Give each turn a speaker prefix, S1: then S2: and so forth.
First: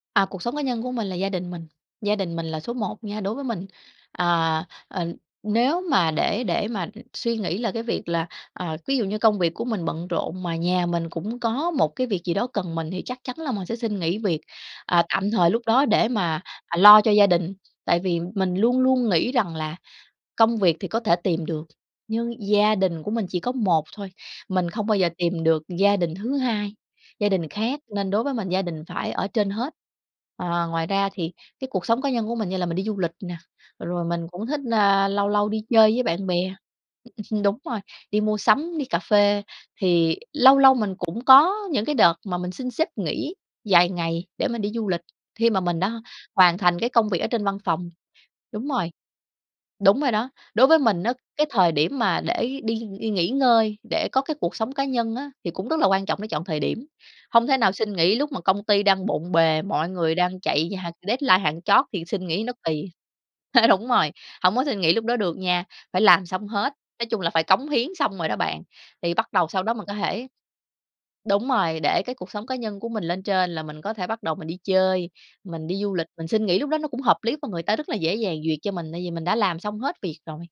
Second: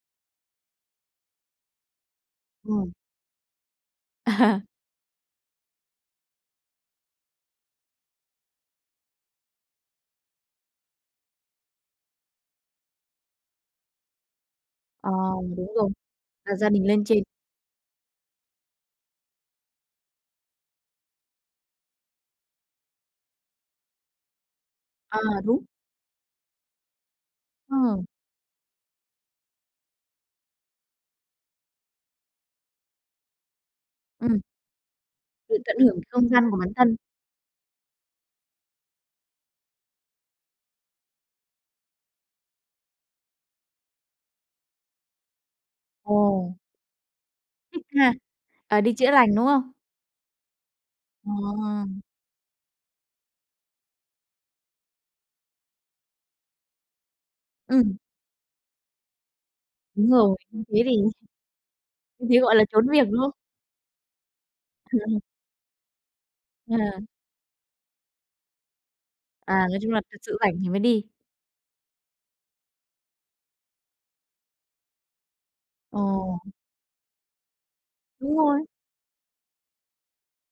S1: À, cuộc sống cá nhân của mình là gia đình mình. Gia đình mình là số
S2: Ừm.
S1: một nha đối với mình,
S2: À.
S1: à, ờ, nếu mà để để mà, ừm, để suy nghĩ là cái việc là, à, ví dụ như công việc của mình bận rộn, mà nhà mình cũng có một cái việc gì đó cần mình thì chắc chắn là mình sẽ xin nghỉ việc, à,
S2: À,
S1: tạm thời lúc
S2: đúng
S1: đó
S2: rồi,
S1: để mà,
S2: đặt gia
S1: à,
S2: đình
S1: lo
S2: lên
S1: cho
S2: trên.
S1: gia đình. Tại vì mình luôn luôn nghĩ rằng là công việc thì có thể tìm được, nhưng gia đình của mình chỉ có 1 thôi, mình không bao giờ
S2: À,
S1: tìm
S2: đúng.
S1: được gia đình thứ hai, gia đình khác
S2: Ờ.
S1: nên đối với mình gia đình phải ở trên hết. Ờ, ngoài ra thì cái cuộc sống cá nhân của mình như là mình đi du lịch nè, rồi mình
S2: Ừm.
S1: cũng thích, ơ, lâu lâu
S2: Được
S1: đi
S2: tận
S1: chơi
S2: hưởng
S1: với
S2: cái
S1: bạn
S2: không gian
S1: bè,
S2: của bản thân.
S1: đúng rồi, đi mua sắm, đi cà phê, thì lâu lâu mình cũng có những cái đợt mà mình xin sếp nghỉ dài ngày để mình đi du lịch khi mà mình đã
S2: Ồ.
S1: hoàn thành cái công việc ở trên văn
S2: Thích
S1: phòng.
S2: ha.
S1: Đúng
S2: Ờ,
S1: rồi,
S2: đi chữa lành, đúng không?
S1: đúng rồi đó, đối với mình á, cái thời điểm
S2: Wow!
S1: mà để đi đi nghỉ ngơi, để có cái cuộc sống cá nhân á thì cũng rất là quan trọng để chọn thời điểm. Hông thể nào xin
S2: Ừm.
S1: nghỉ lúc mà công ty đang bộn bề, mọi
S2: Đúng
S1: người
S2: rồi.
S1: đang
S2: Như
S1: chạy như
S2: thế
S1: h
S2: thì
S1: deadline hạng chót thì xin
S2: Như thế
S1: nghỉ nó
S2: gọi là trốn
S1: kỳ.
S2: việc, đúng không?
S1: Đúng rồi, hổng có xin nghỉ lúc đó
S2: [unintelligible]
S1: được nha, phải làm xong hết.
S2: À.
S1: Nói chung là phải cống hiến xong rồi đó bạn thì bắt đầu
S2: À,
S1: sau đó
S2: nói
S1: mình
S2: chung
S1: có
S2: là thật
S1: thể
S2: sự rảnh thì mới đi.
S1: đúng rồi, để cái cuộc sống cá nhân của mình lên trên là mình có thể bắt đầu mình đi chơi, mình đi du
S2: Ờ.
S1: lịch, mình xin nghỉ lúc đó nó cũng hợp lý và người ta rất là dễ dàng
S2: Đúng
S1: duyệt
S2: rồi.
S1: cho mình, tại vì mình đã làm xong hết việc rồi.